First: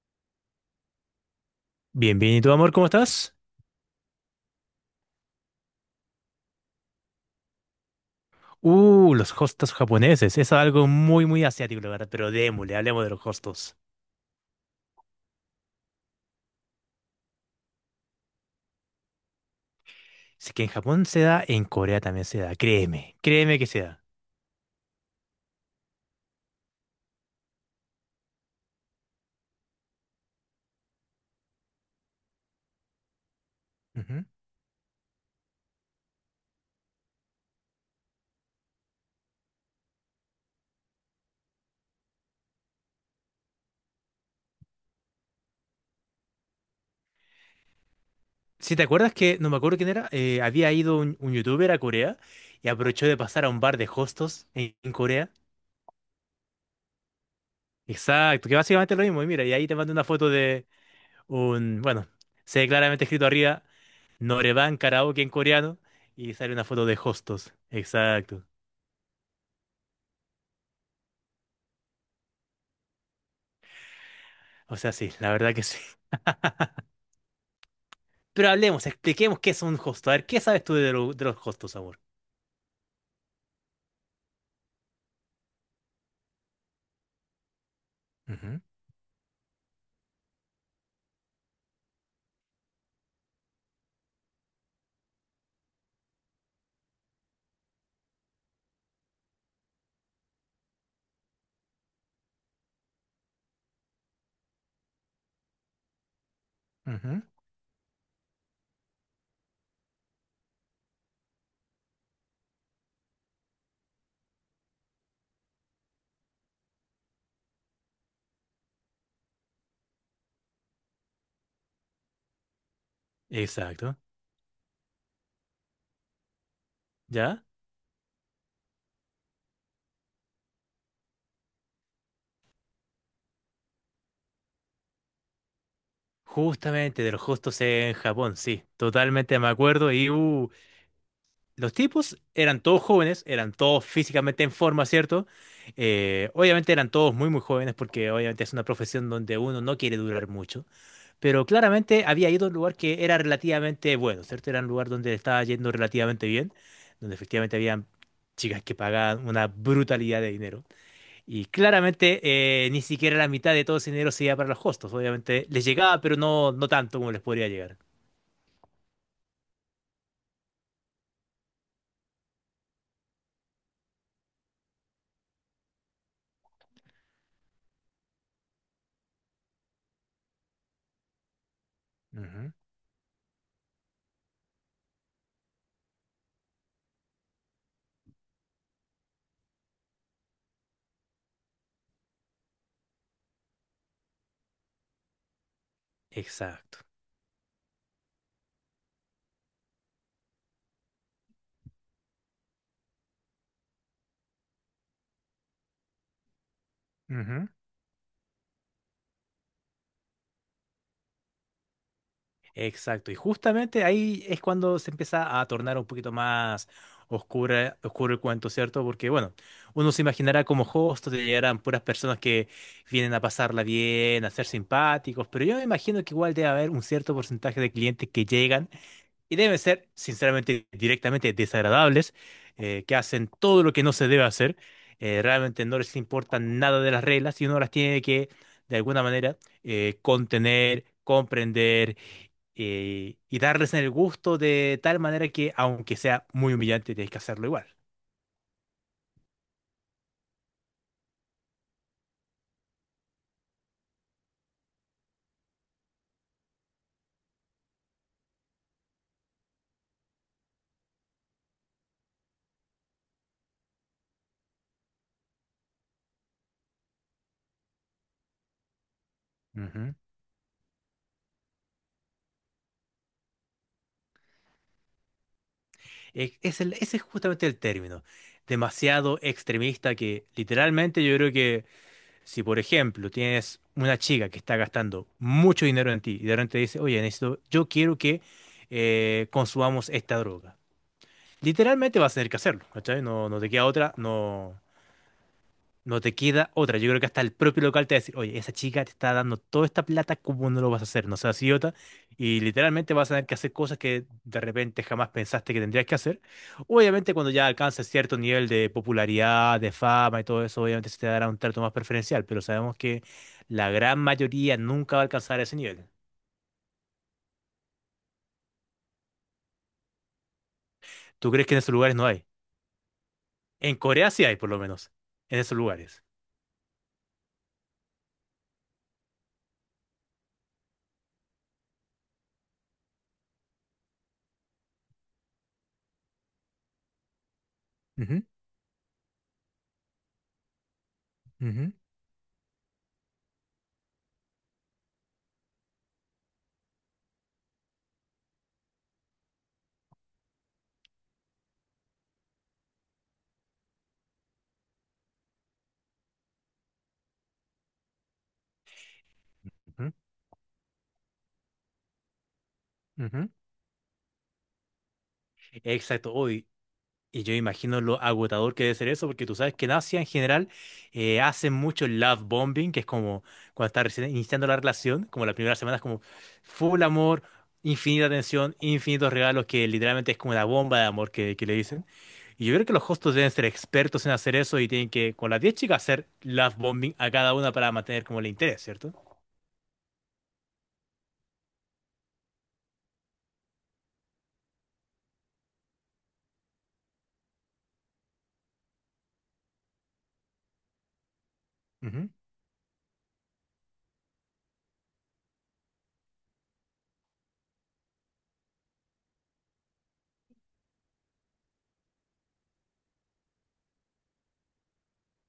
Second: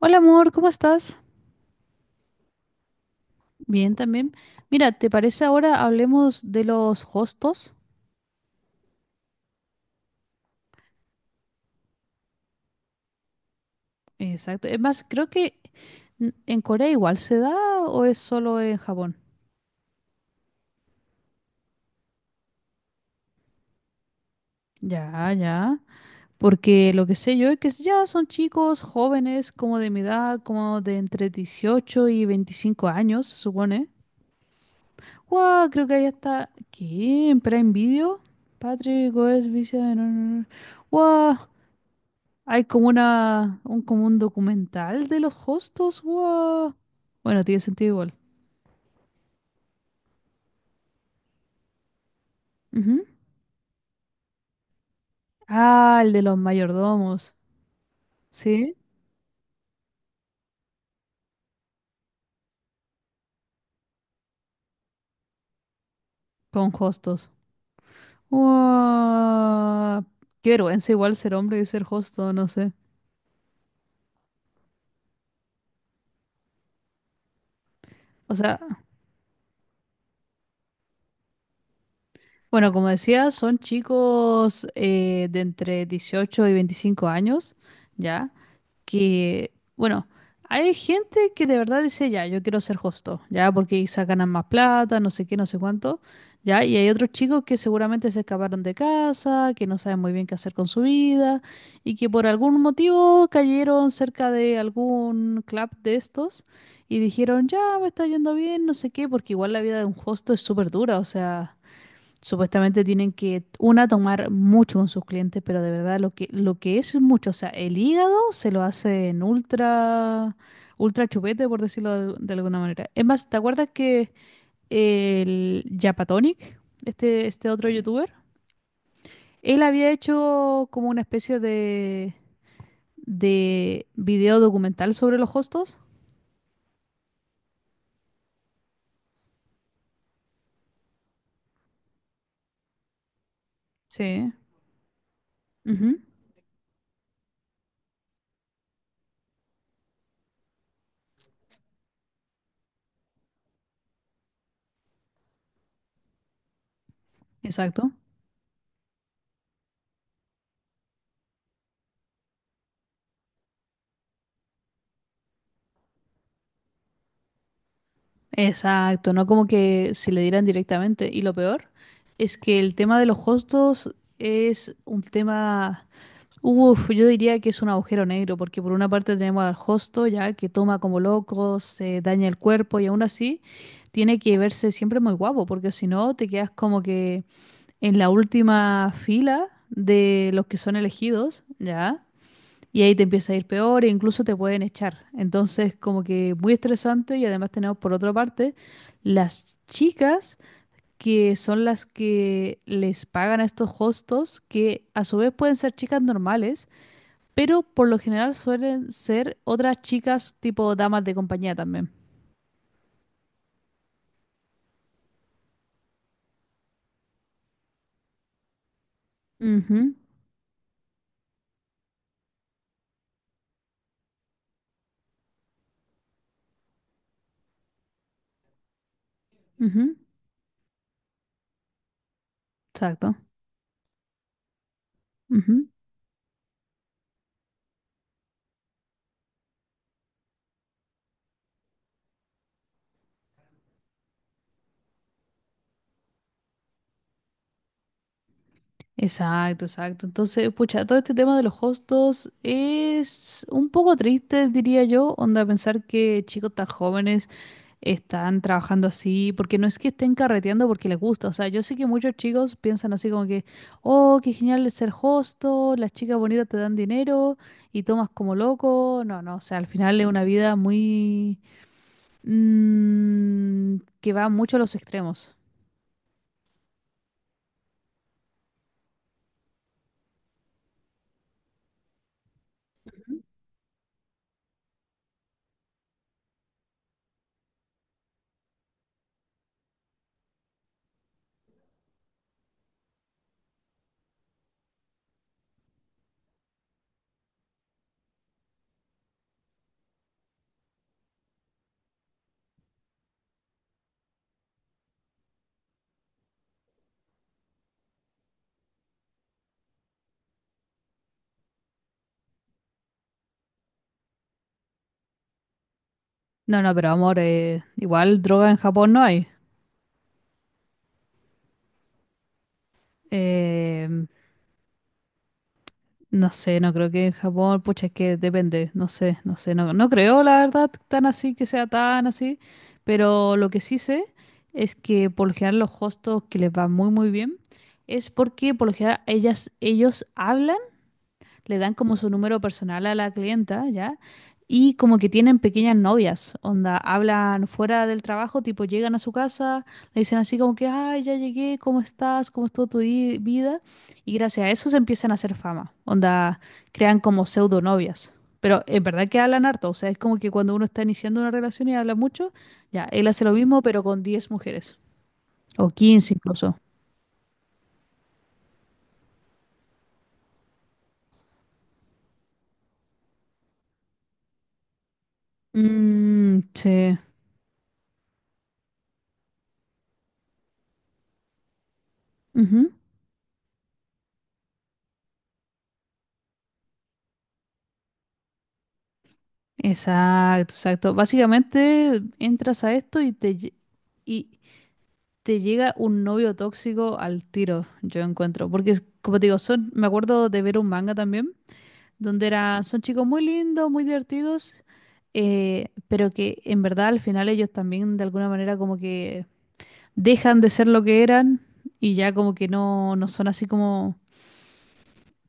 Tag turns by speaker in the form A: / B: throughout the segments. A: Hola amor, ¿cómo estás?
B: Bien, bien, ¿y tú, amor, cómo estás?
A: Bien también. Mira, ¿te parece ahora hablemos de los hostos?
B: Los hostos japoneses. Es algo muy, muy asiático, la verdad, pero démosle, hablemos de los hostos.
A: Exacto. Es más, creo que en Corea igual se da o es solo en Japón.
B: Si que en Japón se da, en Corea también se da. Créeme que se da.
A: Ya, ya. Porque lo que sé yo es que ya son chicos jóvenes, como de mi edad, como de entre 18 y 25 años, se supone.
B: Ujú.
A: ¡Wow! Creo que ahí está. ¿Qué? ¿En Prime Video? Patrick, Goes, Visa. ¡Wow! Hay como un documental de los hostos. Guau. Bueno, tiene sentido igual.
B: Si te acuerdas que, no me acuerdo quién era, había ido un youtuber a Corea y
A: Ujú.
B: aprovechó de pasar a un bar de hostos en Corea.
A: Ah, el de los mayordomos.
B: Exacto, que
A: Sí,
B: básicamente es lo mismo. Y mira, y ahí te mando una foto de un, bueno, se ve claramente escrito arriba, Noreban Karaoke en coreano, y sale una
A: con
B: foto de
A: hostos.
B: hostos. Exacto.
A: Guau. Qué vergüenza igual ser hombre y ser hosto, no sé.
B: O sea, sí, la verdad que sí.
A: O
B: Pero
A: sea,
B: hablemos, expliquemos qué es un hosto. A ver, ¿qué sabes tú de, de los hostos, amor?
A: bueno, como decía, son chicos de entre 18 y 25 años, ¿ya?
B: Ujú,
A: Que, bueno, hay gente que de verdad dice, ya, yo quiero ser hosto, ya, porque quizá ganan más plata, no sé qué, no sé cuánto, ya, y hay otros chicos que seguramente se escaparon de casa, que no saben muy bien qué hacer con su vida, y que por algún motivo cayeron cerca de algún club de estos y
B: ujú.
A: dijeron, ya, me está yendo bien, no sé qué, porque igual la vida de un hosto es súper dura, o sea. Supuestamente tienen que, una, tomar mucho con sus clientes, pero de verdad lo que es mucho, o sea, el hígado se lo hacen ultra, ultra chupete, por decirlo de, alguna manera. Es más, ¿te acuerdas
B: Exacto,
A: que el Japatonic, este,
B: ¿ya?
A: este otro youtuber, él había hecho como una especie de video documental sobre los hostos?
B: Justamente de los hostos en Japón, sí, totalmente me acuerdo. Y los tipos eran todos jóvenes, eran todos
A: Sí.
B: físicamente en forma, ¿cierto?
A: Ujú.
B: Obviamente eran todos muy, muy jóvenes porque obviamente es una profesión donde uno no quiere durar mucho. Pero claramente había ido a un lugar que era relativamente bueno, ¿cierto? Era un lugar donde estaba yendo relativamente bien, donde efectivamente habían
A: Exacto.
B: chicas que pagaban una brutalidad de dinero. Y claramente ni siquiera la mitad de todo ese dinero se iba para los hostos, obviamente les llegaba, pero no, no tanto como les podría llegar.
A: Exacto, no como que se le dieran directamente. Y lo peor es que el tema de los costos es un tema, uf, yo diría que es un agujero negro, porque por una parte tenemos al hosto ya que toma como loco, se daña el
B: Ujú.
A: cuerpo y aún así tiene que verse siempre muy guapo, porque si no te quedas como que en la última fila de los que son elegidos, ¿ya? Y ahí te empieza a ir peor e incluso te pueden echar. Entonces, como que muy
B: Exacto.
A: estresante y además tenemos por otra parte las chicas que son las que les pagan a estos hostos, que a su vez pueden ser chicas normales, pero por lo general suelen ser otras chicas tipo damas de compañía también.
B: Exacto, y justamente ahí es cuando se empieza a tornar un poquito más oscura, oscuro el cuento, ¿cierto? Porque, bueno, uno
A: Ujú,
B: se imaginará como host te llegarán puras personas que vienen a pasarla bien, a ser simpáticos, pero yo me imagino que igual debe haber un cierto porcentaje de clientes que llegan y deben ser,
A: ujú,
B: sinceramente, directamente desagradables, que
A: exacto.
B: hacen todo lo que no se debe hacer, realmente no les importa nada de las reglas y uno las tiene que, de alguna manera, contener, comprender y darles el gusto de tal manera que, aunque sea muy humillante, tienes que hacerlo igual.
A: Exacto, exacto. Entonces, pucha, todo este tema de los hostos es un poco triste, diría yo, onda pensar que chicos tan jóvenes están trabajando así, porque no es que estén carreteando porque les gusta, o sea, yo sé que muchos chicos piensan así como que, oh, qué genial es ser hosto, las chicas bonitas te dan dinero y tomas como loco, no, no, o sea, al
B: Ujú.
A: final es una vida muy, que va mucho a los extremos.
B: Ese es justamente el término, demasiado extremista que literalmente yo creo. Si, por ejemplo, tienes una chica que está gastando mucho dinero en ti y de repente dice, oye, necesito, yo quiero que consumamos esta droga. Literalmente vas a tener que hacerlo, ¿cachai? No, no te queda otra, no, no te queda otra. Yo creo que hasta el propio local te va a decir, oye, esa chica te está dando toda esta plata, ¿cómo no lo vas a hacer? No seas idiota. Y literalmente vas a tener que hacer cosas que de repente jamás pensaste que tendrías que hacer. Obviamente cuando ya alcances cierto nivel de popularidad, de fama y todo eso, obviamente se te dará un trato más preferencial, pero sabemos que la gran mayoría nunca va a alcanzar ese nivel.
A: No, no, pero amor, igual droga en Japón no hay.
B: ¿Tú crees que en esos lugares no hay? En
A: Em,
B: Corea sí hay, por lo menos, en esos lugares.
A: No sé, no creo que en Japón, pucha, es que depende, no sé, no sé, no, no creo la verdad tan así que sea tan así, pero lo que sí sé es que por lo general los hostos que les va muy muy bien es
B: Ujú,
A: porque por lo general ellos hablan le
B: ujú,
A: dan como su número personal a la clienta, ¿ya? Y como que tienen pequeñas novias, onda, hablan fuera del trabajo, tipo llegan a su casa, le dicen así como que, ay, ya llegué, ¿cómo estás? ¿Cómo estuvo tu vida? Y gracias a eso se empiezan a hacer fama, onda, crean como pseudo novias. Pero en verdad que hablan harto, o sea,
B: ujú,
A: es como que cuando uno está iniciando una relación y habla mucho, ya, él hace
B: ujú.
A: lo mismo, pero con 10 mujeres, o
B: Exacto.
A: 15
B: Uy,
A: incluso.
B: y yo imagino lo agotador que debe ser eso, porque tú sabes que en Asia en general hacen mucho love bombing, que es como cuando estás recién iniciando la relación, como la primera semana es como
A: Mm,
B: full
A: sí.
B: amor, infinita atención, infinitos regalos, que literalmente es como una bomba de amor que le dicen. Y yo creo que los hostos deben ser expertos en hacer eso y tienen que, con las 10 chicas, hacer love bombing a cada una para mantener como el interés, ¿cierto?
A: Exacto, exacto. Básicamente entras a esto y y te llega un novio tóxico al tiro, yo encuentro. Porque, como te digo, son, me acuerdo de ver un manga también,
B: Ujú.
A: donde son chicos muy lindos, muy divertidos, pero que en verdad al final ellos también de alguna manera como que dejan de ser lo que eran y ya como que no son así como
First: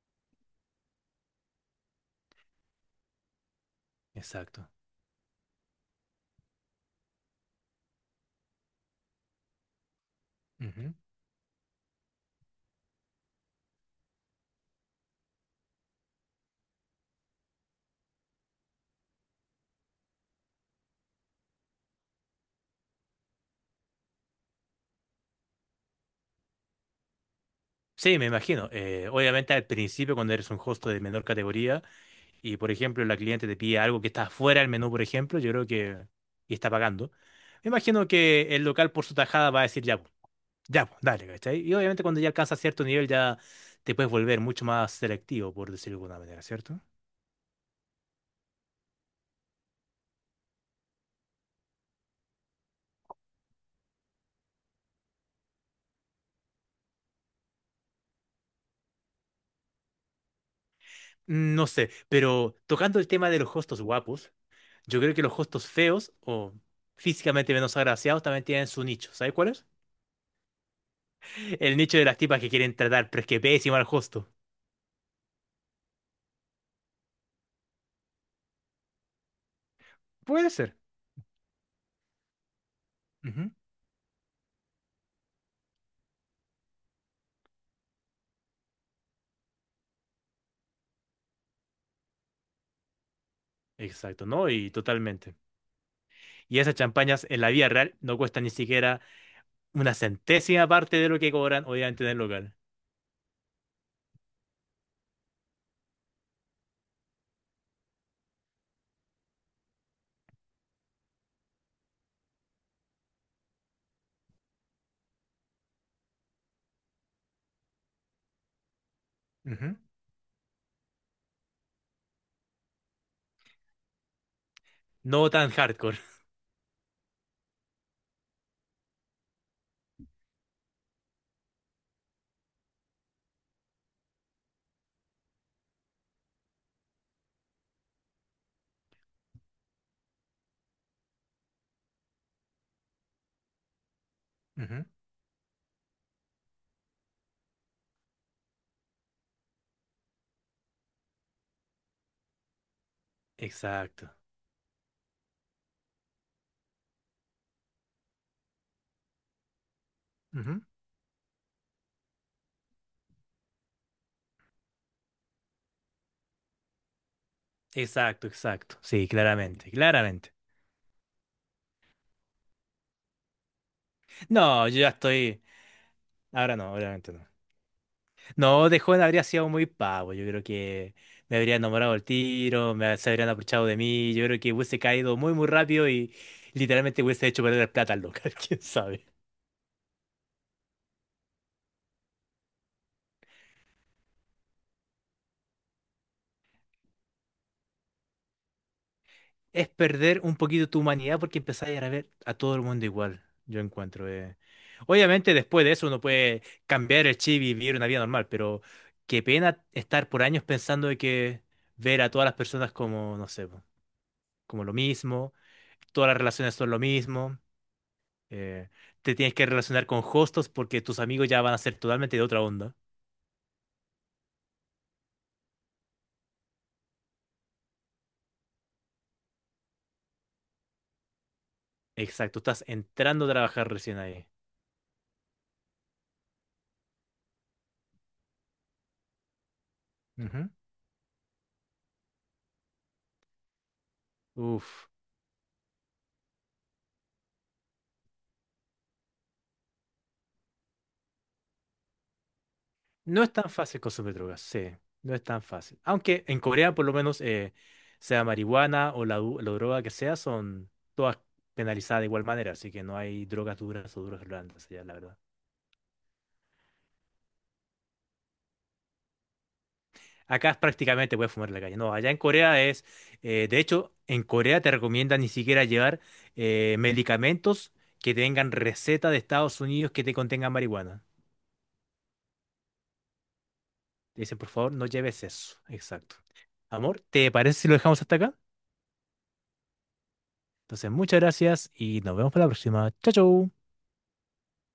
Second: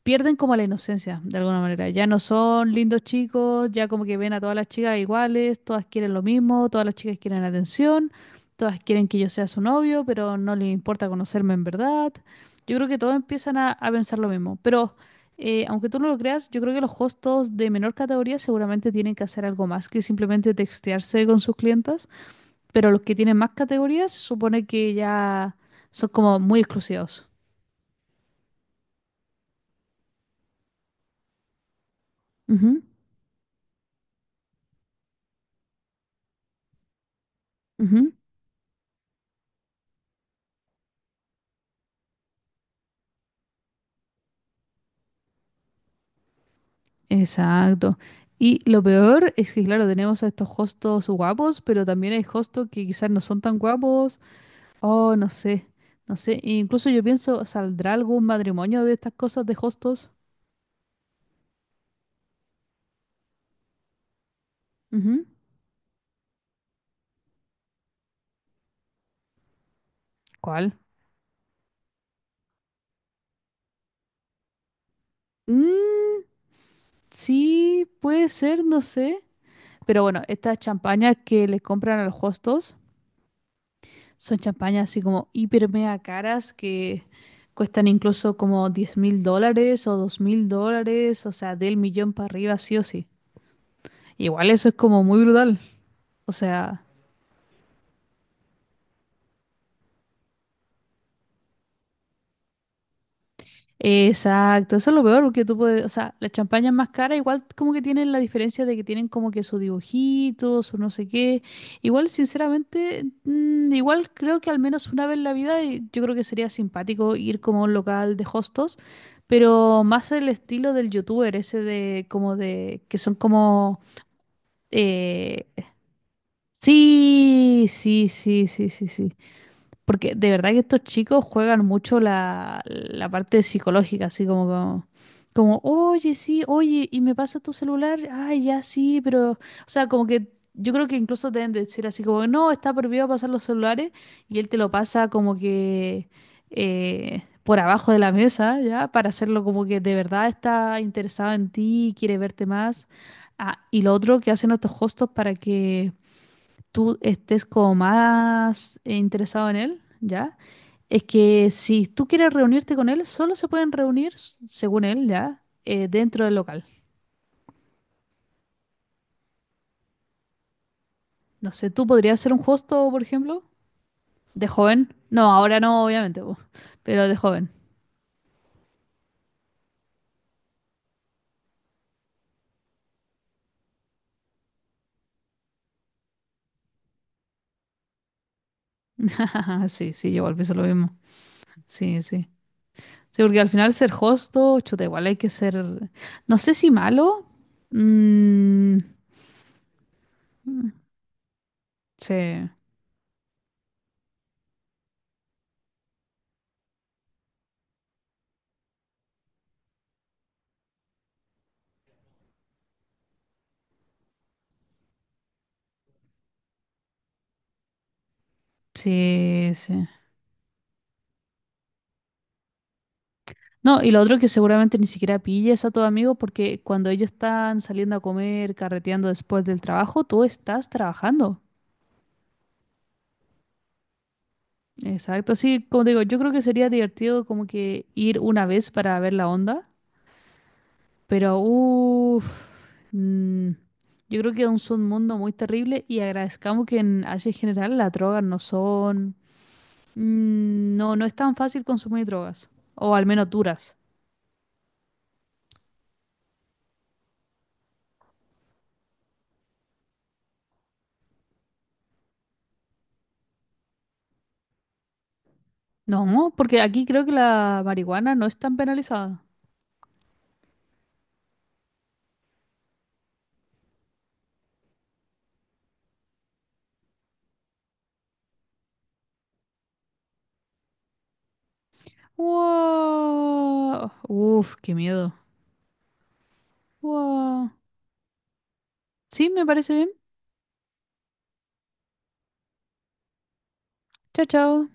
A: pierden como la inocencia, de alguna manera. Ya no son lindos chicos, ya como que ven a todas las
B: Exacto.
A: chicas iguales, todas quieren lo mismo, todas las chicas quieren atención, todas quieren que yo sea su novio, pero no les
B: Ujú.
A: importa conocerme en verdad. Yo creo que todos empiezan a pensar lo mismo. Pero aunque tú no lo creas, yo creo que los hostos de menor categoría seguramente tienen que hacer algo más que simplemente textearse con sus clientas. Pero los que tienen más categorías se supone que ya son como muy exclusivos.
B: Sí, me imagino. Obviamente al principio, cuando eres un host de menor categoría, y por
A: Ujú,
B: ejemplo la cliente te pide algo que está fuera del menú, por ejemplo, yo creo que y está pagando, me imagino
A: ujú.
B: que el local por su tajada va a decir ya, pues, dale, ¿cachai? Y obviamente cuando ya alcanza cierto nivel ya te puedes volver mucho más selectivo, por decirlo de alguna manera, ¿cierto?
A: Exacto. Y lo peor es que, claro, tenemos a estos hostos guapos, pero también hay hostos que quizás no son tan guapos. Oh, no sé, no sé. E incluso yo pienso, ¿saldrá algún matrimonio de estas cosas de hostos?
B: Mm, no sé, pero tocando el tema de los hostos guapos, yo creo que
A: Ujú.
B: los hostos feos o físicamente menos agraciados también tienen su nicho, ¿sabes cuál es?
A: ¿Cuál?
B: El nicho de las tipas que quieren tratar, pero es que pésimo al hosto.
A: Mm, sí, puede ser, no sé. Pero bueno,
B: Puede
A: estas
B: ser.
A: champañas que les compran a los hostos
B: Ujú.
A: son champañas así como hiper mega caras que cuestan incluso como $10.000 o $2.000, o sea, del millón para arriba, sí o sí.
B: Exacto,
A: Igual
B: ¿no?
A: eso
B: Y
A: es como muy
B: totalmente.
A: brutal. O
B: Y esas
A: sea,
B: champañas en la vida real no cuestan ni siquiera una centésima parte de lo que cobran obviamente en el local.
A: exacto, eso es lo peor porque tú puedes, o sea, las champañas más caras igual como que tienen la diferencia de que tienen como que sus dibujitos, su no sé qué. Igual, sinceramente, igual creo que al menos una vez en la vida yo creo que sería simpático ir como a un local de hostos,
B: Ujú.
A: pero más el estilo del youtuber ese de como de que son como
B: No
A: eh,
B: tan hardcore.
A: sí, sí, sí, sí, sí, sí. Porque de verdad que estos chicos juegan mucho la parte psicológica, así como, oye, sí, oye, y me pasa tu celular, ay, ya sí, pero, o sea, como que yo creo que incluso deben decir así como, no, está prohibido pasar los celulares, y él te lo
B: Ujú.
A: pasa como que por abajo de la mesa, ¿ya? Para hacerlo como que de verdad está interesado en ti, quiere verte más. Ah, y lo
B: Exacto.
A: otro que hacen estos hostos para que tú estés como más interesado en él, ¿ya?
B: Ujú.
A: Es que si tú quieres reunirte con él, solo se pueden reunir, según él, ¿ya? Dentro del local.
B: Exacto, exacto. Sí, claramente, claramente.
A: No sé, ¿tú podrías ser un hosto, por ejemplo? ¿De
B: No, yo ya
A: joven? No,
B: estoy.
A: ahora no, obviamente, po,
B: Ahora no,
A: pero
B: obviamente
A: de
B: no.
A: joven.
B: No, de joven habría sido muy pavo. Yo creo que me habría enamorado el tiro, me, se habrían aprovechado de mí. Yo creo que hubiese caído muy, muy rápido y literalmente hubiese hecho perder plata al local. ¿Quién sabe?
A: Sí, sí, yo igual pienso lo mismo. Sí, sí. Sí, porque al final ser hosto, chuta, igual hay que ser, no sé si malo. Mm,
B: Es perder un poquito tu humanidad porque empezás a ver
A: sí,
B: a todo el mundo igual, yo encuentro. Obviamente después de eso uno puede cambiar el chip y vivir una vida normal, pero qué pena estar por años pensando de que ver a todas las personas como, no sé, po, como lo mismo, todas las relaciones son lo mismo, eh, te tienes que
A: sí,
B: relacionar
A: sí.
B: con hostos porque tus amigos ya van a ser totalmente de otra onda.
A: No, y lo otro que seguramente ni siquiera pilles a tu amigo porque cuando ellos están saliendo a comer, carreteando después del trabajo, tú estás trabajando.
B: Exacto, estás entrando a trabajar recién ahí.
A: Exacto, sí, como te digo, yo creo que sería divertido como que ir una vez para ver la onda,
B: Ujú.
A: pero uff, mm, yo creo que aún es un
B: Uf.
A: mundo muy terrible y agradezcamos que en Asia en general las drogas no son, no, no es tan fácil consumir drogas, o al
B: No
A: menos
B: es tan
A: duras.
B: fácil consumir drogas, sí, no es tan fácil. Aunque en Corea, por lo menos, sea marihuana o la, la droga que sea, son todas penalizadas de igual manera, así que no hay drogas duras o drogas blandas allá, la verdad.
A: No, porque aquí creo que la marihuana no es tan penalizada.
B: Acá es prácticamente puedes fumar en la calle. No, allá en Corea es, de hecho, en Corea te recomiendan ni siquiera llevar medicamentos que tengan receta de Estados Unidos que te contengan marihuana.
A: Wow.
B: Te dicen, por
A: Uf,
B: favor,
A: qué
B: no
A: miedo.
B: lleves eso. Exacto. Amor, ¿te
A: Wow.
B: parece si lo dejamos hasta acá?
A: Sí, me parece bien.
B: Entonces, muchas gracias y nos vemos para la próxima. Chao, chao.
A: Chao, chao.